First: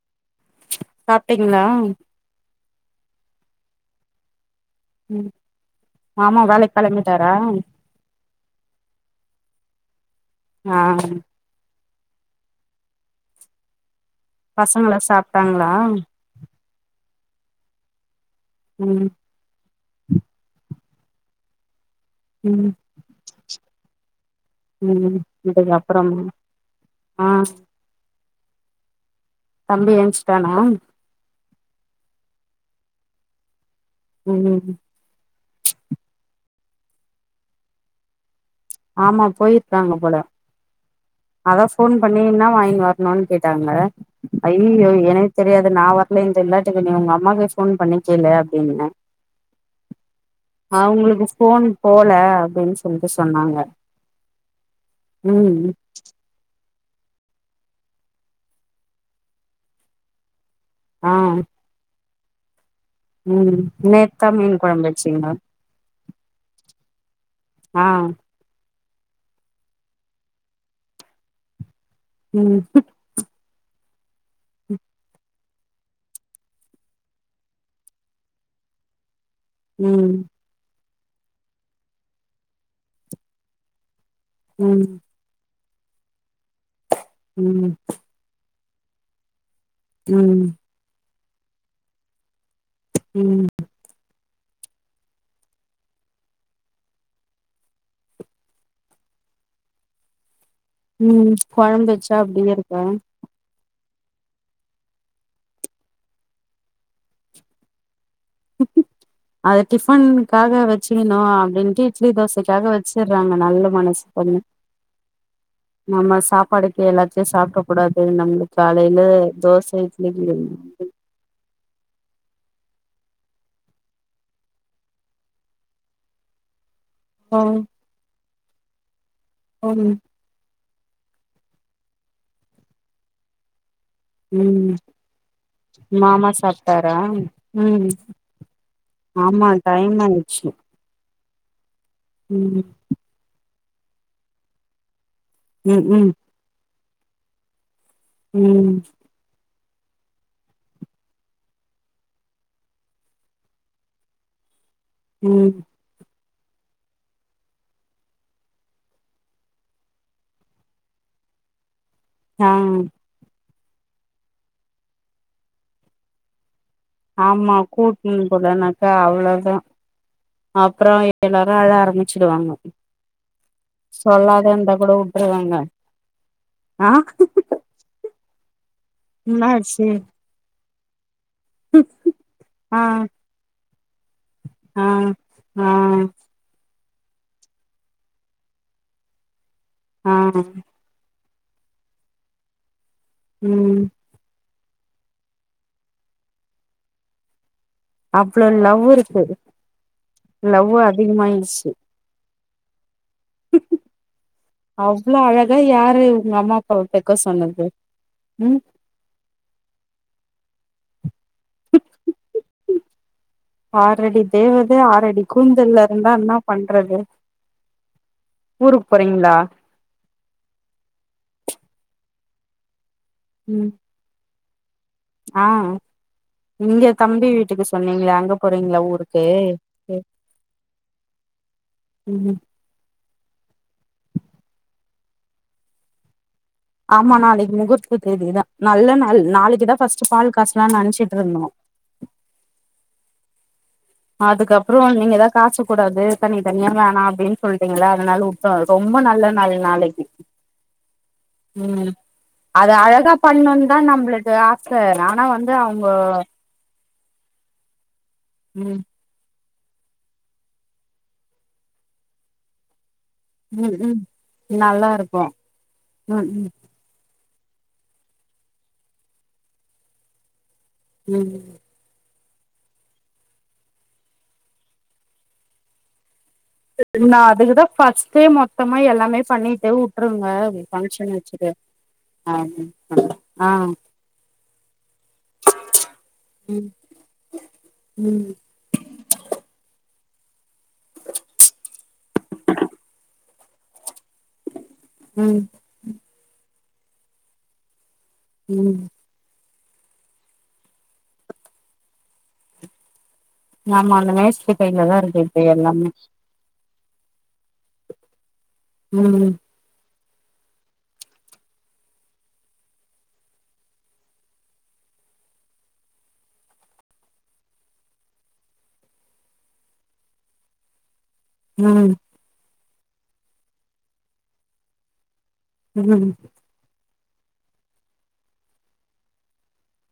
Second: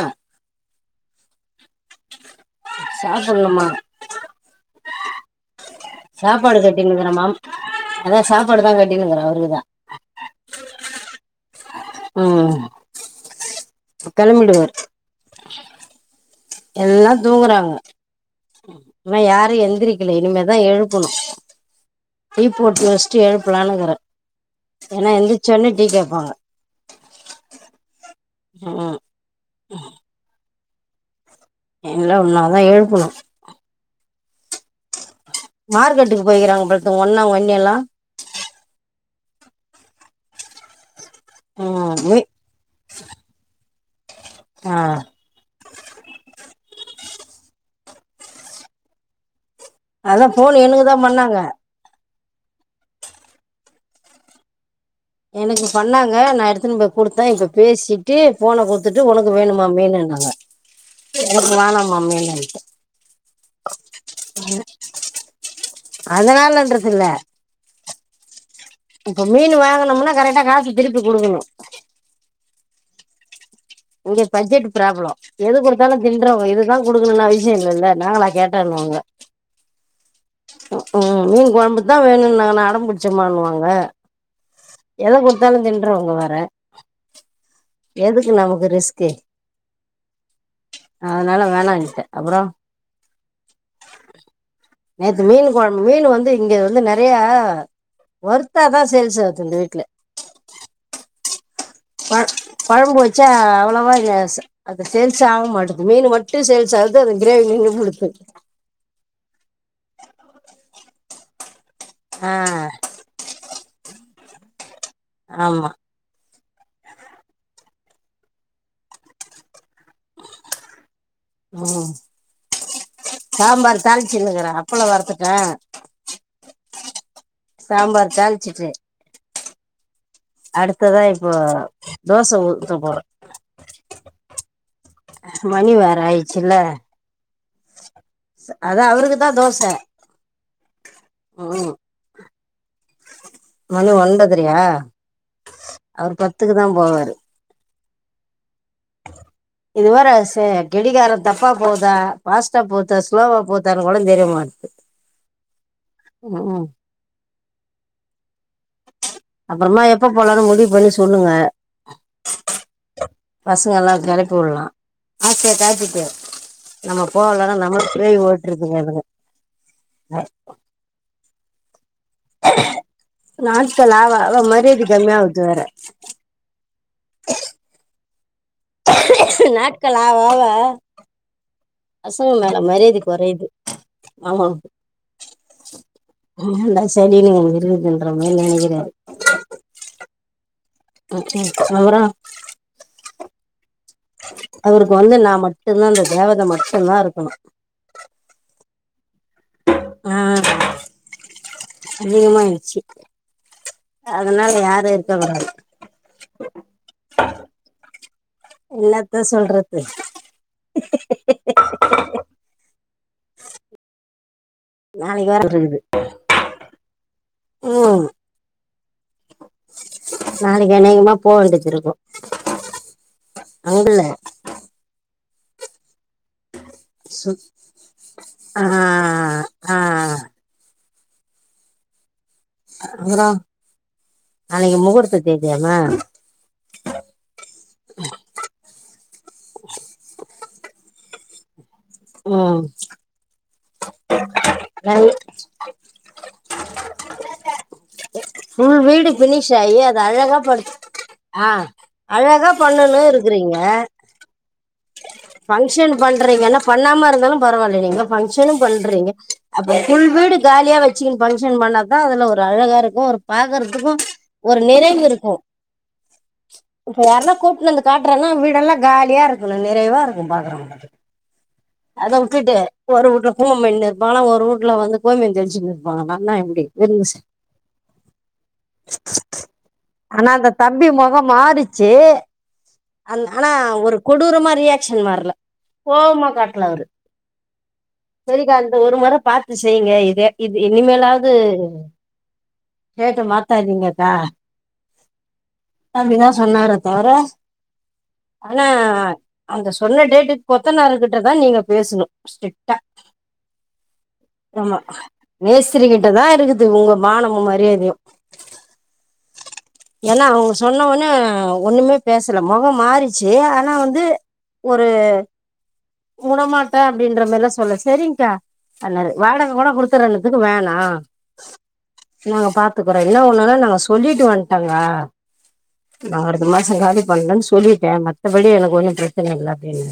ஆஹ் [unintelligible] சாப்பிட்டீங்களா சாப்பில்ல மா உம் சாப்பாடு கட்டினுங்கிறே மம் அதான் சாப்பாடு தான் கட்டனுங்கிறேன் அவருக்குதான் ஆஹ் உஹம் பசங்கள் எல்லா சாப்பிட்டாங்களா எல்லாம் தூங்குறாங்க ம் இன்னும் யாரு எந்திரக் இனிமேதான் எழுப்பணும் டீ ம் போட்டு வச்சட்டு எழுப்பலனுக்கிறேன் ஏன்னா ம் எந்திரச்ச உன்னே டீ இதுக்கப்புறமா கேட்பாங்க ஆ ஆஹ் தம்பி ஏன்ஷ்டானா இல்ல ஒண்ணாதான் எழுப்பணும் உம் மார்க்கெட்டுக்கு போய்கிறாங்க பொழ உங்கன்னா அண்ணில்லாம் ஆமா போயிருப்பாங்க போல அதான் போன் ம் பண்ணி ம் என்னா வாங்கி வரணும்னு கேட்டாங்க ஆ ஐயாயோ எனக் தெரியா நான் வரல இந்த வில்லாட்டுக்கு நீ உங்க அம்மாக்கு போன் பண்ணிக் கேலு அப்படின்னே அதா போணு எணுக்குதா பண்ணாங்க இல்ல அப்படினு சொல்டு சொன்னாங்க எணுக்கு ம் பண்ணா ங்க நா கொடுத்தா இப்ப பேசிட்டு போன கொடுத்துட்டு உனக்கு வேணுமா மீனுனாங்க கு வேணாம்மா மீனு [inaudible] உம் நேத்தா மீன் கொழம்பு வச்சீங்களா அதனாலன்றது இல்ல ஆஹ் இப்ப மீன் வாங்கனொம்னா கரெக்டா காசு திருப்பி கொடுக்கணும் உம் [inaudible] இங்க பட்ஜெட் ப்ராப்ளம் எது கொடுத்தாலும் தின்றவங்க இதுதான் கொடுக்கணும்ன்னு அவசியம் இல்லல்ல நாங்கள கேட்டோனுவாங்க உம் ம் மீன் கொழம்புதான் வேணும் நா அட பிடிச்ச வாங்கு வாங்க ம் எத குடுத்தால தின் வாங்க வேற ம் எதுக்கு நமக் ரிஸ்கு உம் அதனால வேணாம்னுடேன் அப்பறம் உம் நேத்து மீன் கொழம்பு மீன் வந்து இங்க வந்து நெறைய வருத்தாதான் சேல்ஸ் ஆகுது இந்த வீட்டுல உம் கொழ கொழம்பு வச்சா அவ்ளவா அது சேல்ஸ் ஆக மாட்டது மீன் மட்டும் சேல்ஸ் ஆகுது அது கிரேவி நின்டுத்து அப்ப அது டிஃபனுகாக வச்சு நா அப்படின்னு இட்லி ஆ தோசைக்காக வச்சுடுறாங்க நல்ல மனசு பண் ஆமா நம்ம சாப் படிக்க எல்லாத்தையும் சாப்பிடக் கூடாது நம்மளுக்கு காலையில தோசை ச [inaudible] ம் சாம்பார் தாளிச்சுங்கறேன் அப்பள வர்த்துக்டேன் சாம்பார் தால் சிட்டு உம் அடுத்ததா இப்போ தோச ஊத்த போறேன் உம் மணி வேற மாமா ஆயிடுச்சுல்ல சாப்டாரா உஹம் அதான் அவருக்குதான் தோச ஓ உம் மணி ஒன்பது அரைய ம் ம் அவர் பத்துக்கு தான் போவாறு உம் இது வேற சே கெடிகாரம் தப்பா போதா பாஸ்ட்டா போத்தா ஸ்லோவா போத்தான்னு கூட தெரியமாட்டது உம் உம் உம் அப்றோமா எப்ப போலானு முடிவு பண்ணி சொல்லுங்க ஆஹ் பசங்கல்லாம் கிளப்பி விடலாம் ஆசைய காட்டிட்டு நம்ம போகலன்னா ஆமா நம்மளும் பேய் கூட்டுன்னு ஓட்டுருதுங்க போலனக்கா அதுங்க அவ்ளோதான் அப்றோ எல்லாரும் அழ ஆரம்பி நாட்கள் ஆவ ஆவ சொல்லாத இருந்தா மரியாதை கூட கம்மிஆகுது வுட்டுருவாங்க வேற ஆ என்னாச்சு நாட்கள் ஆவ ஆவ பசங்க மேல ஆ மரியாதை குறையுது ஆமா ஆ ஆ சடி நீ விருந்துகின்ற மேனஜர் நினைக்கிறேன் ஆஹ் புரோக்ராம் உம் அவருக்கு வந்து நான் மட்டும்தான் அந்த தேவதை மட்டும் தான் இருக்கணும் அவ்ளோ லவ் இருக் சரி ஆ லவ் அதிகமயிடுச்சு சிக் அவ்ளோ கூடாது அழகா யாரு உங்க அம்மா அப்பாவ‌ பெக்க சொன்னது ம் எல்லாத்தான் சொல்றது ஆஹ ரெடி தேவதே ஆறடி நாளைக்கு வேற இருக்குது கூந்தல்ல இருந்தா என்ன பண்றது ம் ஊருக்கு போறீங்களா நாளைக்கு அனேகமா போக வேண்டியது இருக்கும் அங்கல ஆஹ் இங்க தம்பி சு வீட்டுக்கு சொன்னீங்களா அங்க ஆ போறீங்களா ஊருக்கு ஆ உம் அப்புறம் அன்னைக்கு முகூர்த்த தேதியமே ஆமா நாளைக்கு முகூர்த்த தேதிதான் நல்லன நல் நாளைக்கு தான் ஃபர்ஸ்ட் பால் காசலான்னு நினச்சிட்டு இருந்தோம் உஹம் அதுக்கப்புறம் நீங்கதான் காச கூடாது தனி தனியா வேணாம் அப்படின்னு சொல்லிட்டீங்கள அதனால உட்டோம் ஃபுல் ரொம்ப வீடு நல்ல ஃபினிஷ் நாள் ஆகி அது நாளைக்கு அழகா படு ஆ உம் அழகா அத பண்ணணும் அழகா பண்ணோன் தான் நம்மளுக்கு ஆச ச நான் பங்க்ஷன் பண்றீங்கன்ன ப பண்ணாம இருந்தாலும் பரவாயில்ல நீங்க ஃபங்க்ஷனுும் ம் பண்றீங்க அப்ப ஃபுல் வீடு காலியா வச்சுக்கின்னு பங்க்ஷன் பண்ணாதான் அதுல ஒரு அழகா இருக்கும் ஒரு ம் பாக்கறதுக்கோ ம் ஒரு நல்லா நெறைவு இருக்கு இருக்கோ ம் இப்ப யாரனா கூட்டுவந்து காட்றேனா வீடெல்லா காலியா இருக்கனோ நிறைவா உம் பாக்குறோங்க உம் விட்டுட்டு ஒரு உட்ல குடும்ப பண்ணினு இருப்பாங்களா ஒரு உட்டு்ல வந்து கோமியோ தெளிச்சுனு இருப்பாங்களா [unintelligible] நா அதுகுதா பஸ்டே மொத்தமா எல்லாமே பண்ணிட்டு உட்ருங்க ஆனா அந்த தம்பி பங்க்ஷன் முகம் வச்சுட்டு மாறிச்சு ஆஹ் அந்த- ஆனா ஆஹ் ஒரு கொடூரமா ரியாக்ஷன் மாறல கோவமா காட்ல அவுரு ம் சேரிகா இந்த ஒரு மோர பாத்து செய் நீங்க இதே இது இனிமேலாது கேட்டு மாத் சரிங்கக்கா உம் தவற ஆனா ம் அந்த சொன்ன டேட்டுக் கொத்தனாரு கிட்டதா நீங்க பேசனோ ஸ்ரீட்ட ஆம அந்த மேஸ்திரி கையில தா இருக்கு இப்ப எல்லாமே இது உங்க மானமொ மரியாதயு உம் என்னா அவங்க சொ சொன்னவன்னே ஒண்ணுமே பேசல மொக்கோ மாறிச்சு ஆனா வந்து ஒரு உடமாட்டே அப்டின்ற மாரியெல்லா சொல்ல செரிங்கா சொன்னாரு வாடக கூட கொடுத்துறனதுக்கு வேணா ம் நாங்க பா பாத்துக்குறோன் இன்ன ஒண்ணுனா நாங்க சொல்லிட்டு வண்டோக்கா ம் நான் அடுத்த மாச காலேஜ் பண்ணுன்னு சொல்லிட்டே மத்தபடி எனக்கு ஒன்னோ பிரச்சன இல்ல அப்டின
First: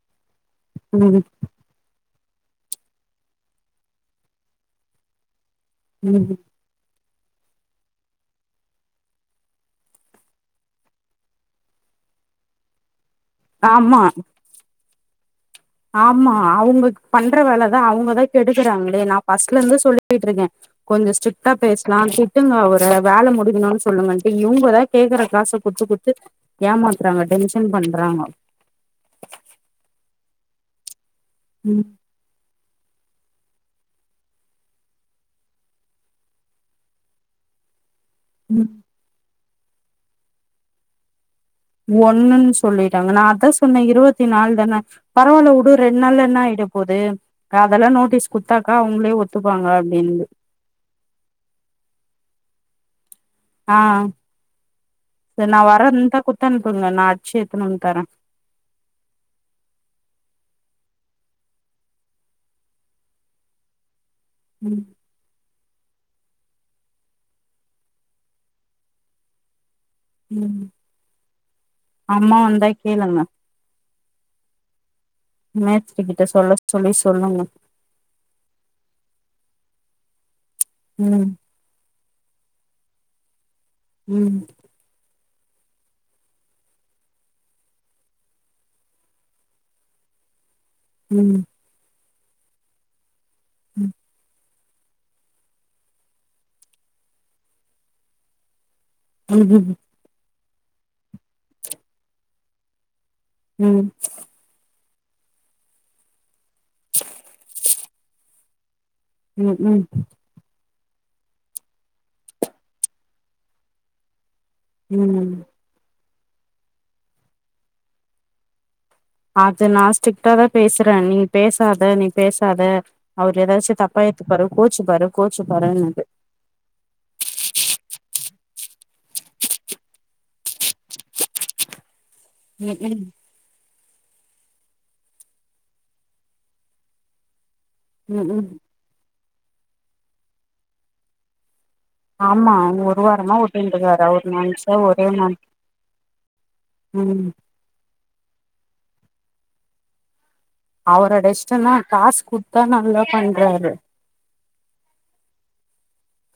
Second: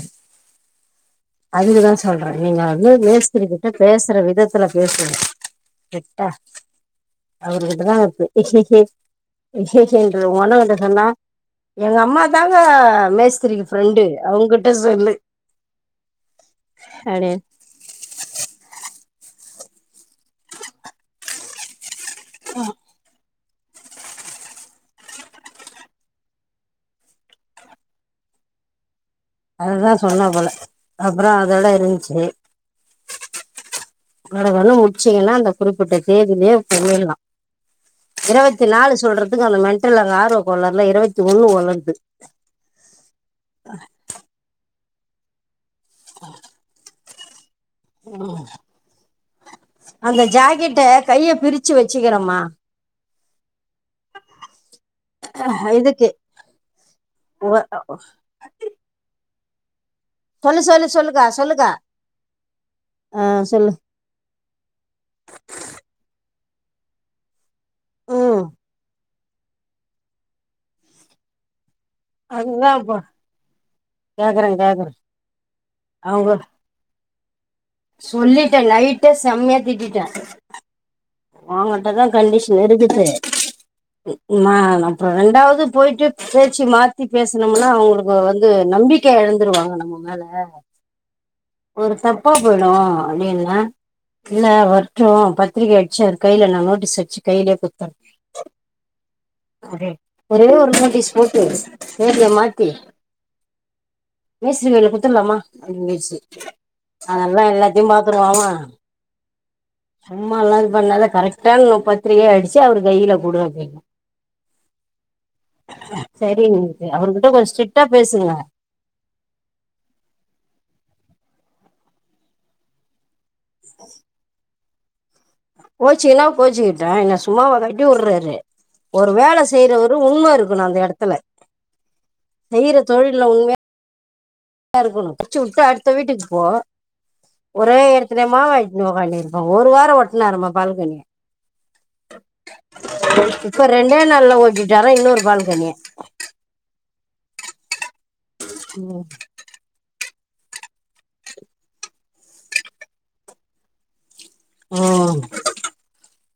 ம் அதுக்குதா சொல்றே நீங்க வந்து மேஸ்திர கிட்ட பேசுற விதத்துல பேசுங்க க்ட்டா ம் அவுருகிட்டதா இருக்கு சொல்றேன் ஒங்க அண்ணங்கிட்ட சொன்னா எங்க அம்மா தாங்க மேஸ் த்ரிக்கு ஆமா ஃப்ரெண்டு அவங்கிட்ட சொல்லு ஆமா அவங்க அப்டின்னு பண்ற வேலதா அவங்கதா கெடுக்குறாங்களே நா பஸ் ஃபர்ஸ்ட் ல இருந்து சொல்லிட்டுருக்கேன் கொஞ்ச ஸ்டிரிக்டா பேசு நா திட்டுங்க அவுர வேல முடி கன்னு சொல்லுங்கன்டு இவுங்தா கேக்குற காச குத்து குத்து ஏமாத்றாங்க டென்ஷன் பண்றாங்கோ அதுதா சொன்னா போல அப்றோ அதோட இருஞ்ட்சி கடகடணு முச்சீங்னா அந்த குறிப்புட்ட தேதியிலே போயில்லாம் ம் இருவத்திநாலு சொல்றத் இதுக்கன மென்டல் அங்க ஆர்வகோளர்ல இரவத் ஒன்னுன் சொல்லிட்டாங்கனா நா அதா சொன்னே இருவத்திநாலு தான பரவால்ல வுடு ரெண்நாள்ல என்ன ஆய்ட போது அதெல்லா நோட்டீஸ் குடுத்தாக்கா அவங்களே ஒத்துப்பாங்க அந்த அப்டின்னு ஜாக்கெட்ட கைய பிரிச்சு வச்சுக்கிறமா ஆஹ் த நா இதுக்கு வரேந்தா குத்தனுப்புங்க நா அச்சு எத்தணுந்து தர சொல்லு சொல்லு சொல்லுங்க சொல்லுங்க ஆஹ் சொல்லு உம் உம் உம் அம்மா வந்தா கேளுங்க கேக்கற கேக்கற மேஸ்த்ரி கிட்ட சொல்ல சொல்லி சொல்லுங்க சொல்லிட்டே நைட்டே செம்ய திட்டிட்ட ம் ஒங்கிட்டதா கண்டிஷன் இருக்குது ம் நா அப்பற ரெண்டாவது போயிட்டு பேச்சு மாத்தி பேசுனம்னா அவுங்களுக்கு வந்து நம்பிக்கை எழந்துருவாங்க நம்ப மேல உம் தப்பா போய்டும் அப்டின்னு அஹ் இல்ல வர்டும் பத்திரிக்க அச்சு அவர் கையில நா நோட்டீஸ் அச்சு கையிலே குத்தர் உம் ம் ம் ஒரே ஒரு நோட்டீஸ் போட்டு தேதிய மாத்தி உம் த்துலாமா [unintelligible] அதல்லா எல்லாத்தையு பாத்துருவா அவ உம் உம் [unintelligible] கரக்டாது ஒரு பத்திரிக அடிச்சு அவரு கையில குடு அப்டின்ன உம் சரிங் அவுருகிட்ட கொஞ் ஸ்ட்ரிக்டா பேசுங்க அது நா ஸ்ட்ரிக்டாதா பேசுற நீங் பேசாத நீ பேசாத அவரு எதாச்சு தப்பா ஏத்துபாரு ஓச்சுப்பாரு கோச்சிக்கன்னா கோச்சுக்கிட்டும் என்னா சும்மாவ கட்டி வூடுறாரு ஒரு வேல செய்யறவரு உண்ம இருக்குணும் அந்த இடத்துல செய்யற ம் ம் தொழில்ல உண்மையா யா இருக்கணும் கச்சு விட்டு அடுத்த வீட்டுக்கு போ ஒரே எடத்துல ம் ம் மாவாய்க்குனு உக்கானிறு அப்ப ஒரு வாரம் ஒட்டுனாரு மா பால்கனியா ஆமா அவ ஒரு வாரமா இப்ப ரெண்டே ஓட்டின்ருக்காரு அவரு நாள்ல நன்ச்சா ஓட்டிட்டாரா ஒரே இன்னொரு நா பால்கனிய உம் ஓ அவரோட இஷ்டம்னா காசு குடுத்தா நல்லா பண்றாரு உம்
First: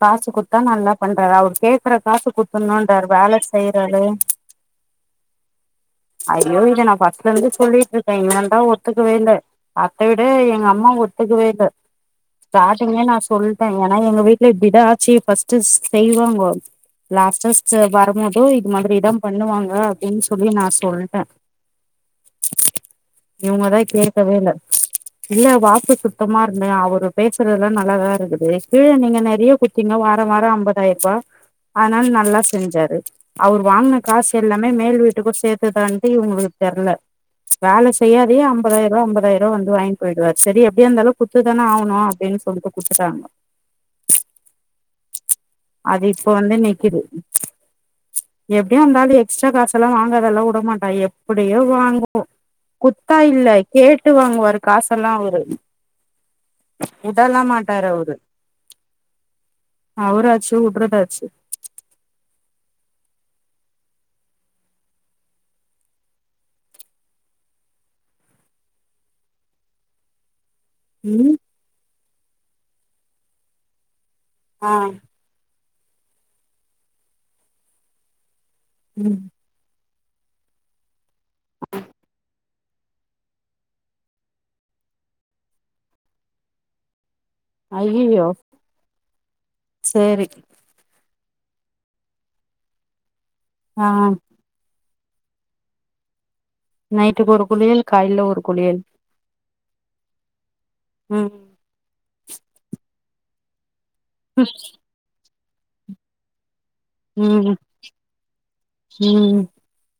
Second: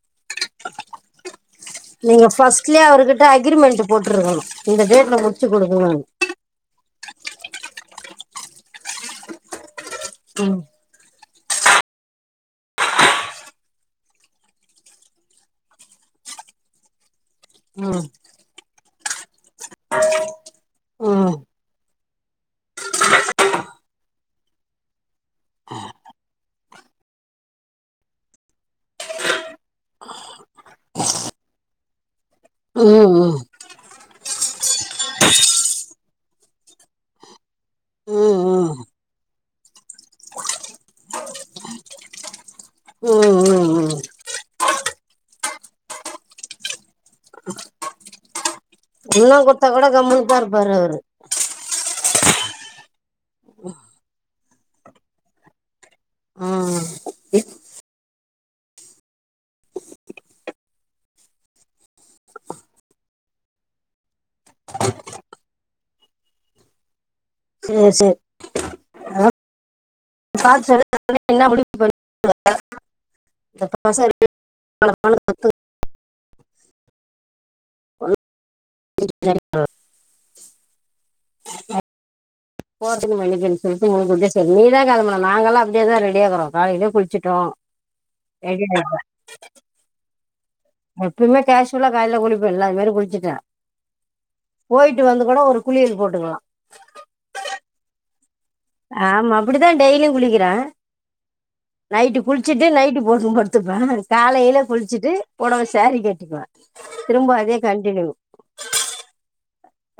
காசு குடுத்தா நல்லா பண்றாரு அவர் கேக்குற நீங்க காசு ஃபர்ஸ்ட்லயே குத்துணும்ன்றாரு அவர்கிட்ட வேலை அக்ரிமெண்ட் செய்றாரு போட்ருக்கணு இந்த டேட்ல முடிச்சு குடுக்கணுன்னு ஐயோ இத நான் ஃபஸ்ட்ல இருந்து சொல்லிட்டு இருக்கேன் எங்காண்ட ஒத்துக்குகவேயில்ல அத்த விட ம் எங்க அம்மா ஒ த்துகவே இல்ல ஸ்டாரிங்ளே நான சொல்ட்டேன் ஏன்னா எங்க வீட் ல இப்டி தான் ஆச்சு ஃபஸ்ட்டு செய்வாங்கோ லாஸ்டா ம் ம் வருமோதோ இது மாதிரி பண்ணுவாங்க அப்டின்னு சொல்லி நான் சொல்ட்டேன் ம் இவங்கதான் கேட்கவே இல்ல இல்ல வார்த சுத்தமா இருந்தே அவரு பேசுறதுெல்லாம் நல்லாதா இருக்குது கீழ நீங்க ந ஏன் குத்தீங்க வாரம் வாரம் ஐம்பதாயிரம்ரூபா அதனால நல்லா செஞ்சாரு ம் ம் அவர் வாங்ன காசு எல்லாமே மேல் வீட்டுக்க சேர்த்துதான்ட்டு இவங்ளுக்கு தெர்ல வேல செய்யாதியே ம் ம் அம்பதாயிரூவா அம்பதாயிரூவா வந்து வாங்கி போயிடுவாரு சரி எப்டியு இருந்தாலும் குத்துதான ஆகணும் அப்டின்னு சொல்லிட்டு குடுத்துட்டாங்க ம் ம் அது இப்ப வந்து நிக்குது எ ஏ அந்த ஆளு உண்ண எக்ஸ்ட்ரா குடுத்தா கூட காசெல்லாம் கம்முன்னு தான் வாங்காதெல்லா இருப்பாரு உடமாட்டா அவரு எப்படியோ வாங்கும் குத்தா இல்ல கேட்டு வாங்குவாரு காசல்லாம் அவரு ம் உடலாம் மாட்டாரு அவரு அவுராச்சு உடறதாச்சு செரி செரி ஆஹ் டார்ச்சர் தாண்டி ம் என்னா முடிவு பண்ணிட்டு வர [unintelligible] ஆஹ் [inaudible] ம் [unintelligible] [inaudible] போறத்துக்கு மண்ணிக்கனும் சொல்லிட்டு போகிட்ட சொல்லி நீ தான் காரணம் நாங்கல்லாம் அப்படியே தான் ரெடியாயிக்குறோம் காலையிலே குளிச்சு ஐய்யயோ செரி எப்பவுமே கேஷுலா காலையில குளிப்பேன்ல அது மாரி குளிச்சிட்டேன் ஆஹ் போயிட்டு வந்து கூட ஒரு குளியல் போட்டுக்கலாம் நைட்டுக்கு ஒரு குளியல் காலையில ஒரு குளியல் ஆமா அப்டித்தா டெய்லியும் குளிக்குறேன் ம் நைட்டு குளிச்சுட்டு நைட்டி போட்டுனு படுத்துப்பேன் காலையில குளிச்சுட்டு பொடவ சாரீ கட்டிக்குவேன் உம்ம் உம்ம்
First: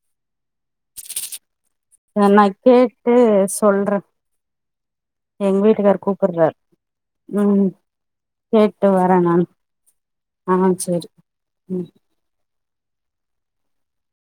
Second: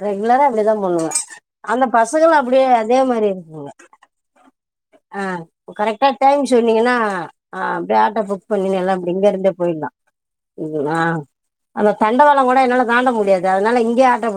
ரெகுலரா அப்டியே தான்பண்ணுவேன் அந்த பசங்களும் நா அப்டியே அதே கேட்டு மாரியே சொல்றே ஆஹ் எங்க வீட்டுக்காரு கரெக்ட்டா டைம் கூப்புட்றாரு சொன்னீங்கன்னா ம் ஆஹ் அப்டியே ஆட்டோ புக் பண்ணி கேட்டு எல்லாம் வரே நான் இங்கயிருந்தே போயிடலாம் ஆ சேரி ஆஹ் ம் அந்த தண்டவாளம் கூ என்னால தாண்ட முடியாது அதனால இங்கயே ஆட்டோ புடி